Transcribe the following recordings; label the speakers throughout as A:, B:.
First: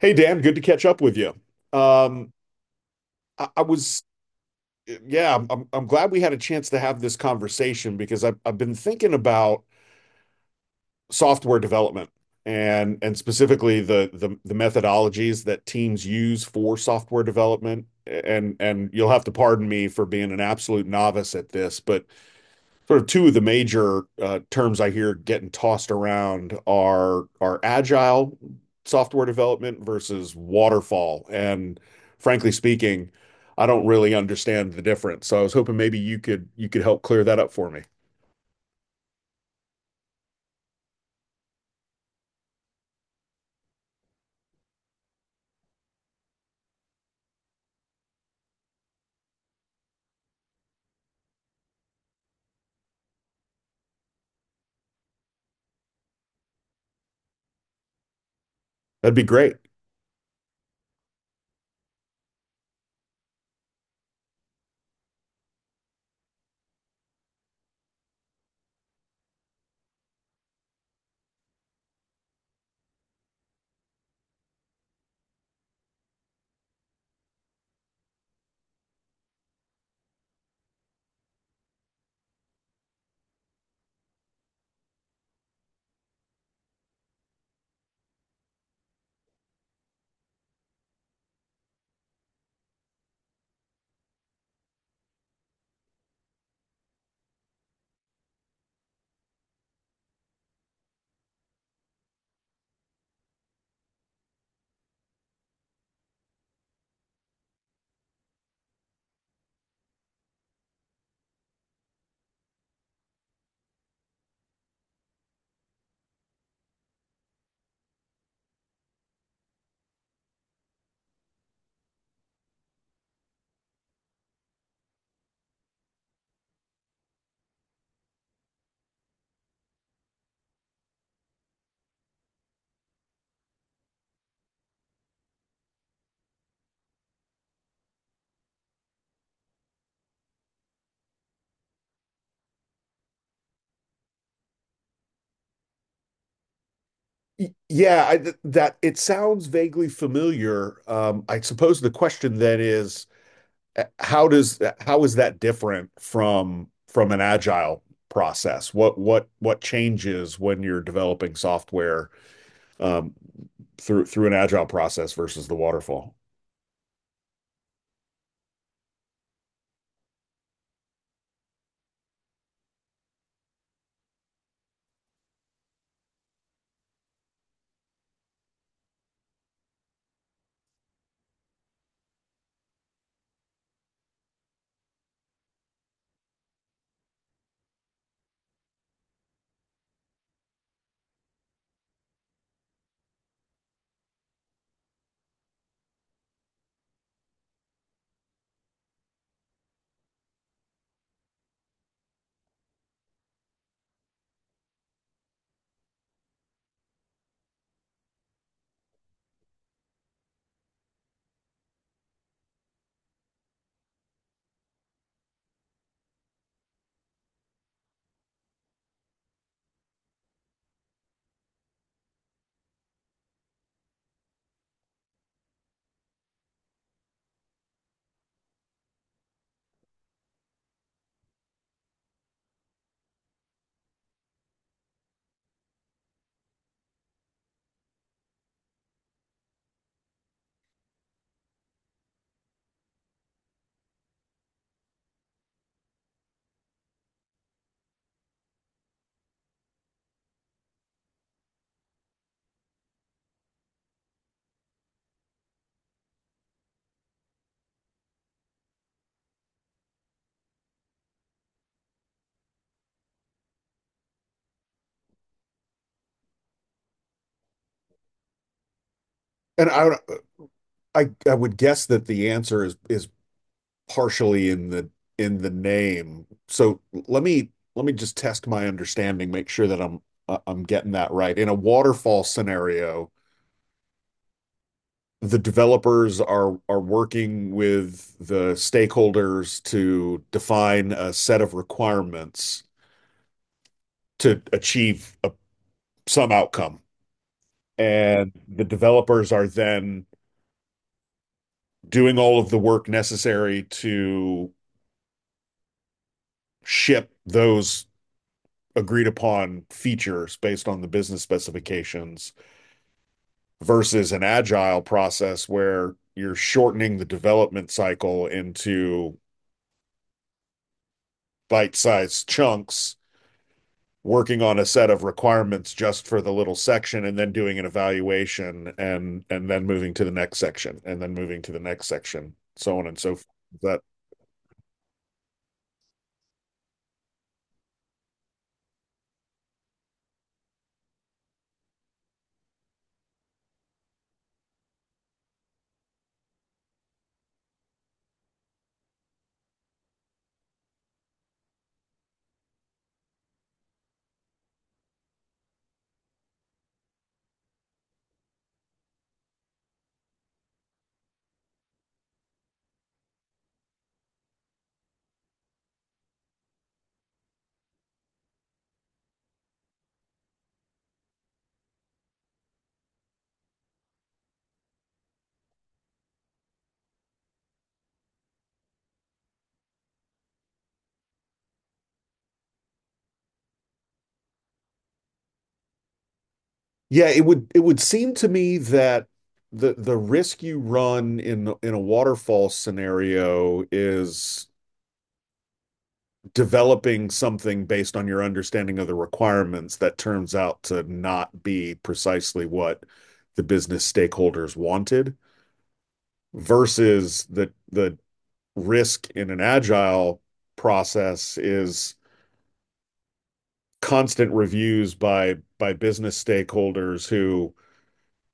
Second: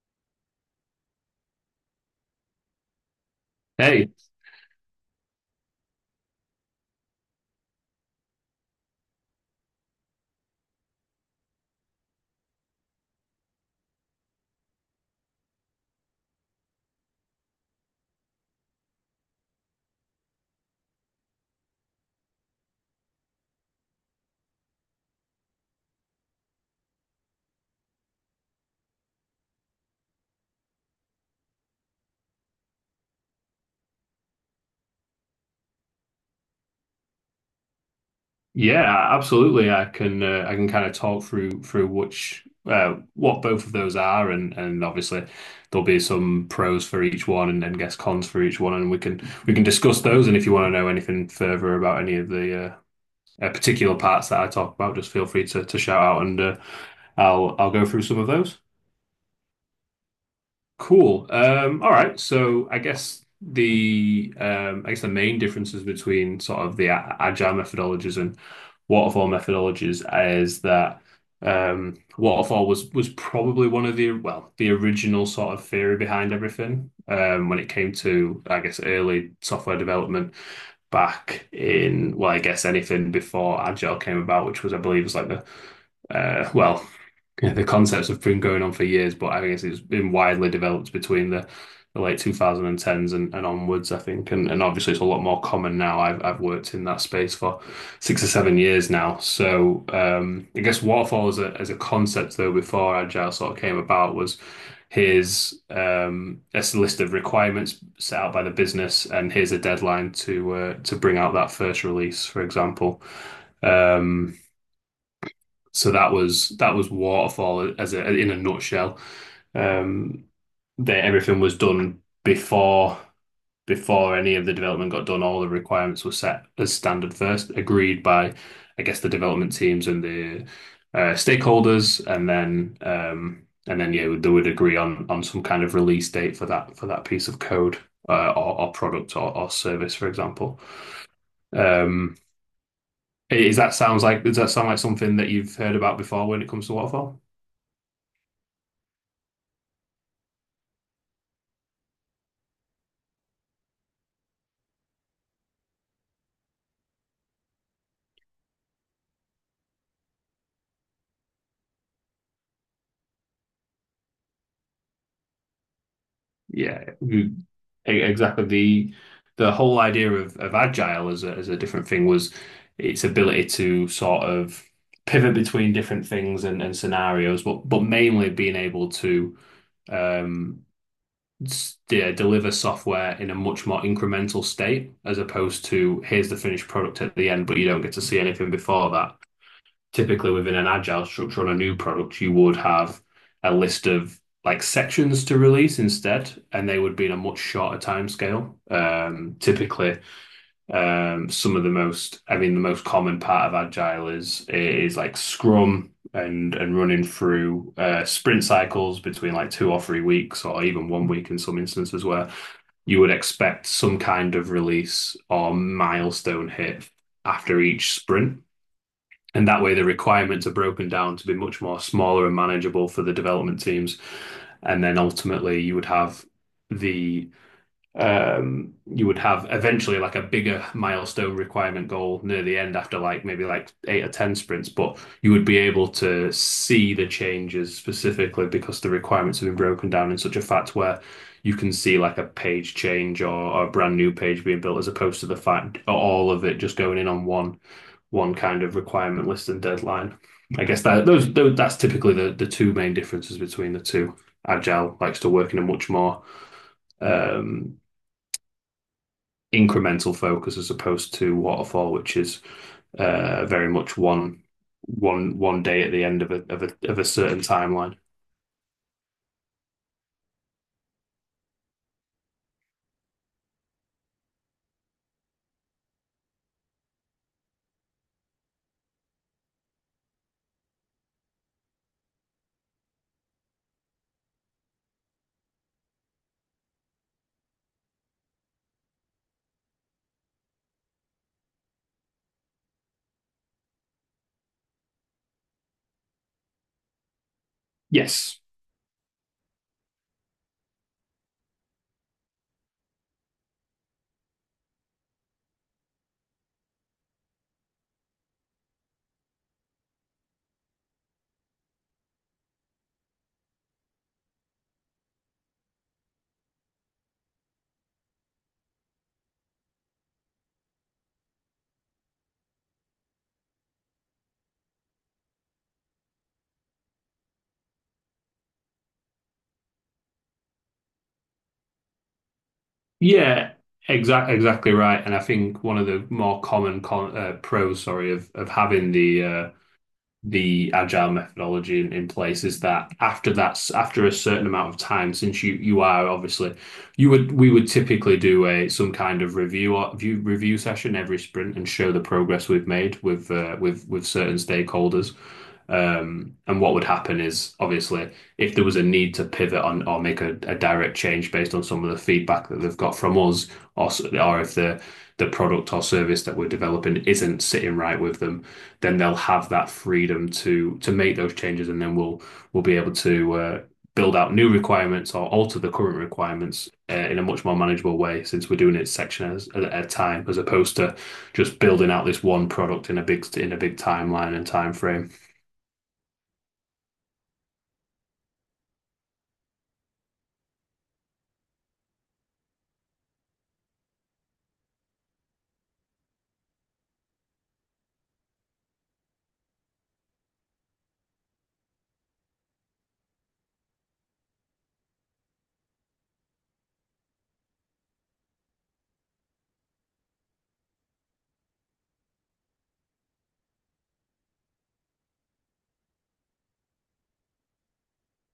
A: Hey Dan, good to catch up with you. Um, I was,
B: Hey,
A: yeah, I'm glad we had a chance to have this conversation because I've been thinking about software development, and specifically the methodologies that teams use for software development. And you'll have to pardon me for being an absolute novice at this, but sort of two of the major terms I hear getting tossed around are agile software development versus waterfall. And frankly speaking, I don't really understand the difference. So I was hoping maybe you could help clear that up for me.
B: yeah, absolutely. I can kind of talk through which what both of those are, and obviously there'll be some pros for each one, and then guess cons for each one, and we can discuss those. And if you want to know anything further about any of the particular parts that I talk about, just feel free to shout out, and I'll go through some of those.
A: That'd be great.
B: Cool. All right. So I guess the main differences between sort of the agile methodologies and waterfall methodologies is that waterfall was probably one of the well the original sort of theory behind everything when it came to I guess early software development back in well I guess anything before agile came about, which was I believe was like the uh, well. Yeah, the concepts have been going on for years, but I guess it's been widely developed between the late 2010s and onwards, I think. And obviously, it's a lot more common now. I've worked in that space for 6 or 7 years now. So I guess waterfall as as a concept, though, before Agile sort of came about, was here's a list of requirements set out by the business, and here's a deadline to bring out that first release, for example. Um, so that was Waterfall as a, in a nutshell. Um, Everything was done before any of the development got done. All the requirements were set as standard first, agreed by, I guess, the development teams and the stakeholders, and then yeah, they would agree on some kind of release date for that piece of code or product or service, for example. Um, is that sounds like Does that sound like something that you've heard about before when it comes to waterfall?
A: Yeah, that it sounds vaguely familiar. I suppose the question then is, how is that different from an agile process? What changes when you're developing software um, through an agile process versus the waterfall?
B: Yeah, you- exactly. The whole idea of agile as a different thing was its ability to sort of pivot between different things and scenarios, but mainly being able to um, deliver software in a much more incremental state as opposed to here's the finished product at the end, but you don't get to see anything before that. Typically within an agile structure on a new product, you would have a list of like sections to release instead, and they would be in a much shorter timescale. Some of the most, I mean, the most common part of agile is like Scrum and running through sprint cycles between like 2 or 3 weeks, or even 1 week in some instances where you would expect some kind of release or milestone hit after each sprint. And that way, the requirements are broken down to be much more smaller and manageable for the development teams. And then ultimately, you would have the you would have eventually like a bigger milestone requirement goal near the end after like maybe like 8 or 10 sprints, but you would be able to see the changes specifically because the requirements have been broken down in such a fact where you can see like a page change or a brand new page being built as opposed to the fact all of it just going in on one one kind of requirement list and deadline. I guess that those that's typically the two main differences between the two. Agile likes to work in a much more um, incremental focus as opposed to waterfall, which is very much one day at the end of a of a of a certain timeline.
A: And I would guess that the answer is partially in the name. So let me just test my understanding, make sure that I'm getting that right. In a waterfall scenario, the developers are working with the stakeholders to define a set of requirements to achieve a, some outcome. And
B: Yes.
A: the developers are then doing all of the work necessary to ship those agreed upon features based on the business specifications versus an agile process where you're shortening the development cycle into bite-sized chunks, working on a set of requirements just for the little section, and then doing an evaluation, and then moving to the next section, and then moving to the next section, so on and so forth.
B: Yeah.
A: that
B: Exactly, exactly right. And I think one of the more common con pros, sorry, of having the agile methodology in place is that after that's after a certain amount of time since you are obviously you would we would typically do a some kind of review session every sprint and show the progress we've made with with certain stakeholders, and what would happen is obviously if there was a need to pivot on or make a direct change based on some of the feedback that they've got from us or if the the product or service that we're developing isn't sitting right with them, then they'll have that freedom to make those changes, and then we'll be able to build out new requirements or alter the current requirements in a much more manageable way, since we're doing it at a time, as opposed to just building out this one product in a big timeline and time frame.
A: yeah it would, it would seem to me that the risk you run in a waterfall scenario is developing something based on your understanding of the requirements that turns out to not be precisely what the business stakeholders wanted versus the risk in an agile process is constant reviews by business stakeholders. Who,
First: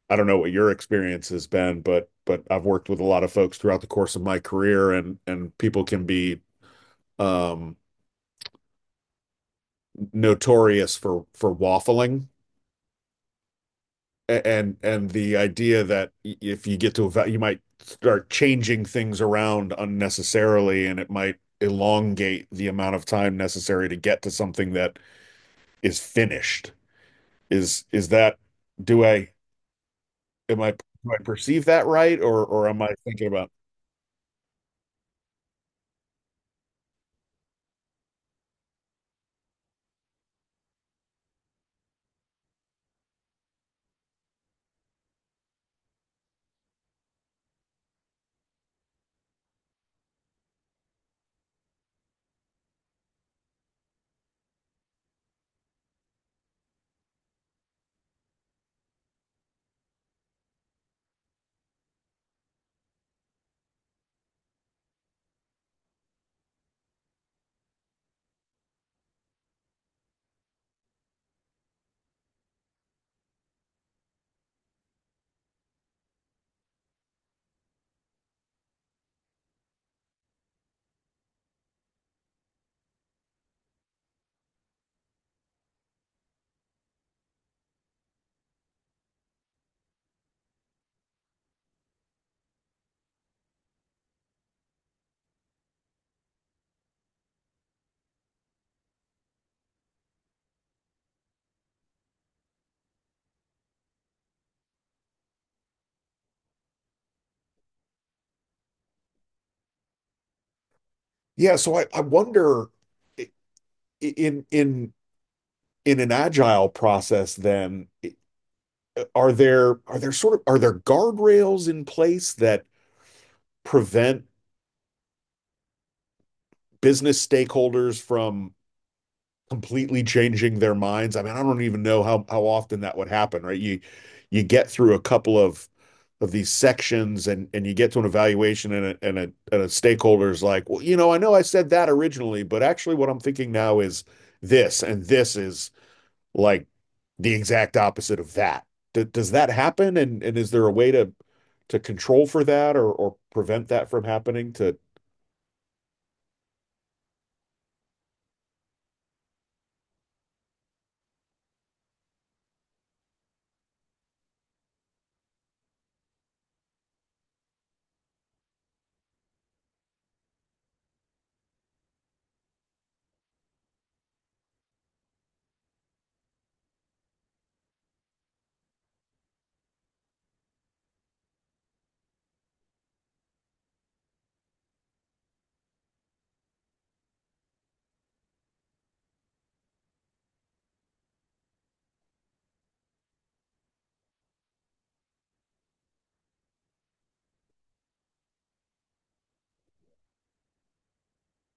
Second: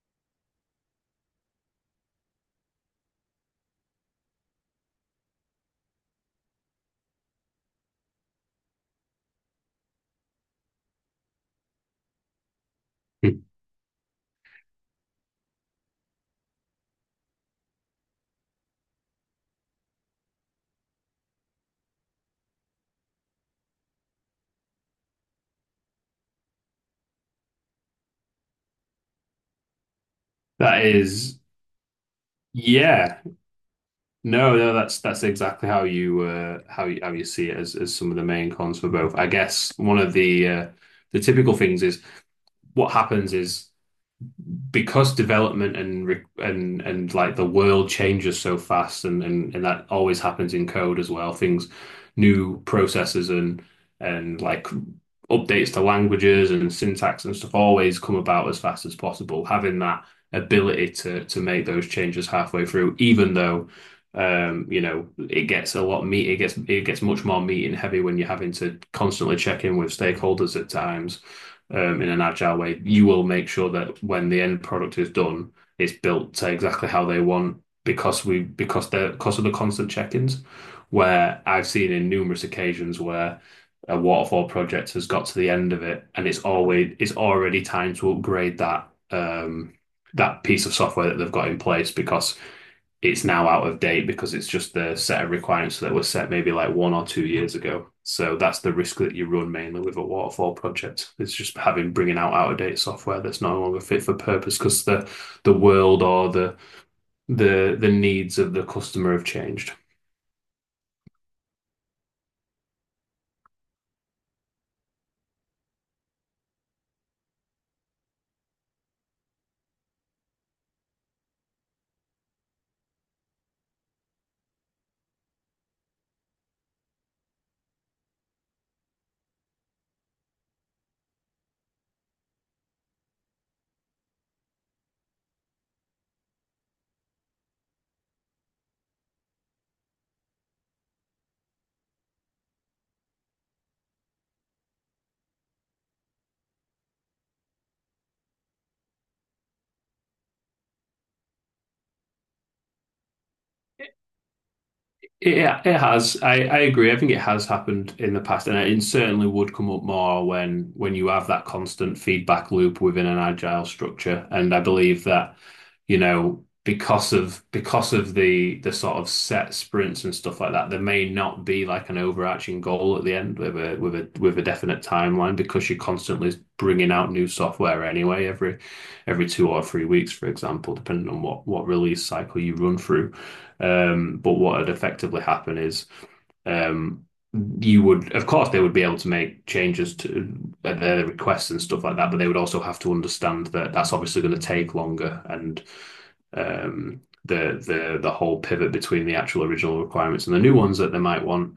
A: I don't know what your experience has been, but I've worked with a lot of folks throughout the course of my career, and people can be um notorious for waffling, and the idea that if you get to you might start changing things around unnecessarily, and it might elongate the amount of time necessary to get to something that is finished. Is that do I am I
B: That
A: do I
B: is,
A: perceive that right, or am I
B: yeah,
A: thinking about,
B: no, No, that's exactly how you how you see it as some of the main cons for both. I guess one of the typical things is what happens is because development and like the world changes so fast and and, that always happens in code as well, things, new processes and and like updates to languages and syntax and stuff always come about as fast as possible. Having that ability to make those changes halfway through, even though it gets a lot meat, it gets much more meat and heavy when you're having to constantly check in with stakeholders at times. In an agile way, you will make sure that when the end product is done, it's built to exactly how they want because we because the because of the constant check-ins. Where I've seen in numerous occasions where a waterfall project has got to the end of it and it's already time to upgrade that that piece of software that they've got in place because it's now out of date because it's just the set of requirements that were set maybe like 1 or 2 years ago. So that's the risk that you run mainly with a waterfall project. It's just having bringing out out of date software that's no longer fit for purpose because the world or the needs of the customer have changed.
A: yeah, so I wonder, i- in in an agile process, are there, are there sort of, are there guardrails in place that prevent business stakeholders from completely changing their minds? I mean, I don't even know how often that would happen, right? You get through a couple of these sections and you get to an evaluation, and a stakeholder's like, well, you know I said that originally, but actually what I'm thinking now is this, and this is like the exact opposite of that. D Does that happen? And is there a way to control for that, or prevent that from happening to,
B: It has. I agree. I think it has happened in the past, and it certainly would come up more when you have that constant feedback loop within an agile structure. And I believe that, you know, because of the sort of set sprints and stuff like that, there may not be like an overarching goal at the end with a with a with a definite timeline because you're constantly bringing out new software anyway every 2 or 3 weeks, for example, depending on what release cycle you run through. But what had effectively happened is um, you would, of course, they would be able to make changes to their requests and stuff like that, but they would also have to understand that that's obviously going to take longer and, the whole pivot between the actual original requirements and the new ones that they might want,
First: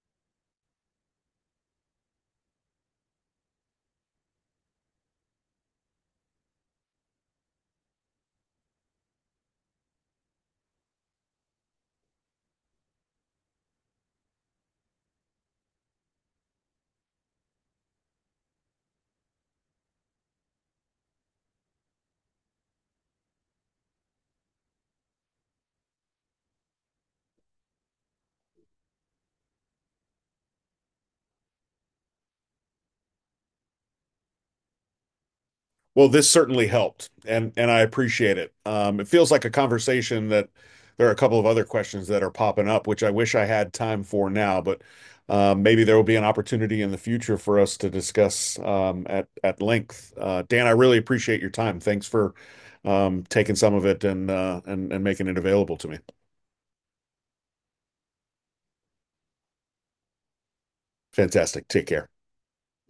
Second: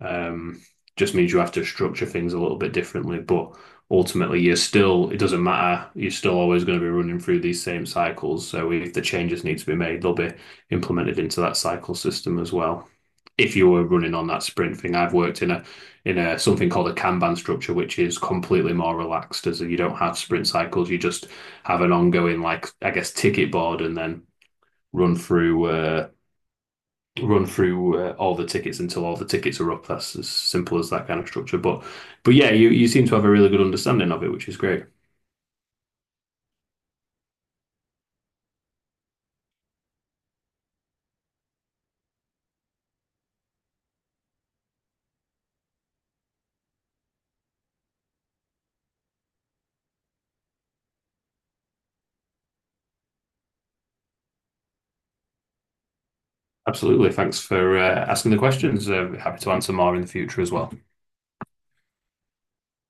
B: um, just means you have to structure things a little bit differently. But ultimately, it doesn't matter. You're still always going to be running through these same cycles. So if the changes need to be made, they'll be implemented into that cycle system as well. If you were running on that sprint thing, I've worked in a something called a Kanban structure, which is completely more relaxed, as you don't have sprint cycles. You just have an ongoing, like I guess, ticket board, and then run through uh, run through all the tickets until all the tickets are up. That's as simple as that kind of structure. But yeah, you seem to have a really good understanding of it, which is great.
A: well, this certainly helped, and I appreciate it. It feels like a conversation that there are a couple of other questions that are popping up, which I wish I had time for now, but maybe there will be an opportunity in the future for us to discuss, at length. Dan, I really appreciate your time. Thanks for taking some of it and making it available to me.
B: Absolutely. Thanks for asking the questions. Happy to answer more in the future as well.
A: Fantastic. Take care.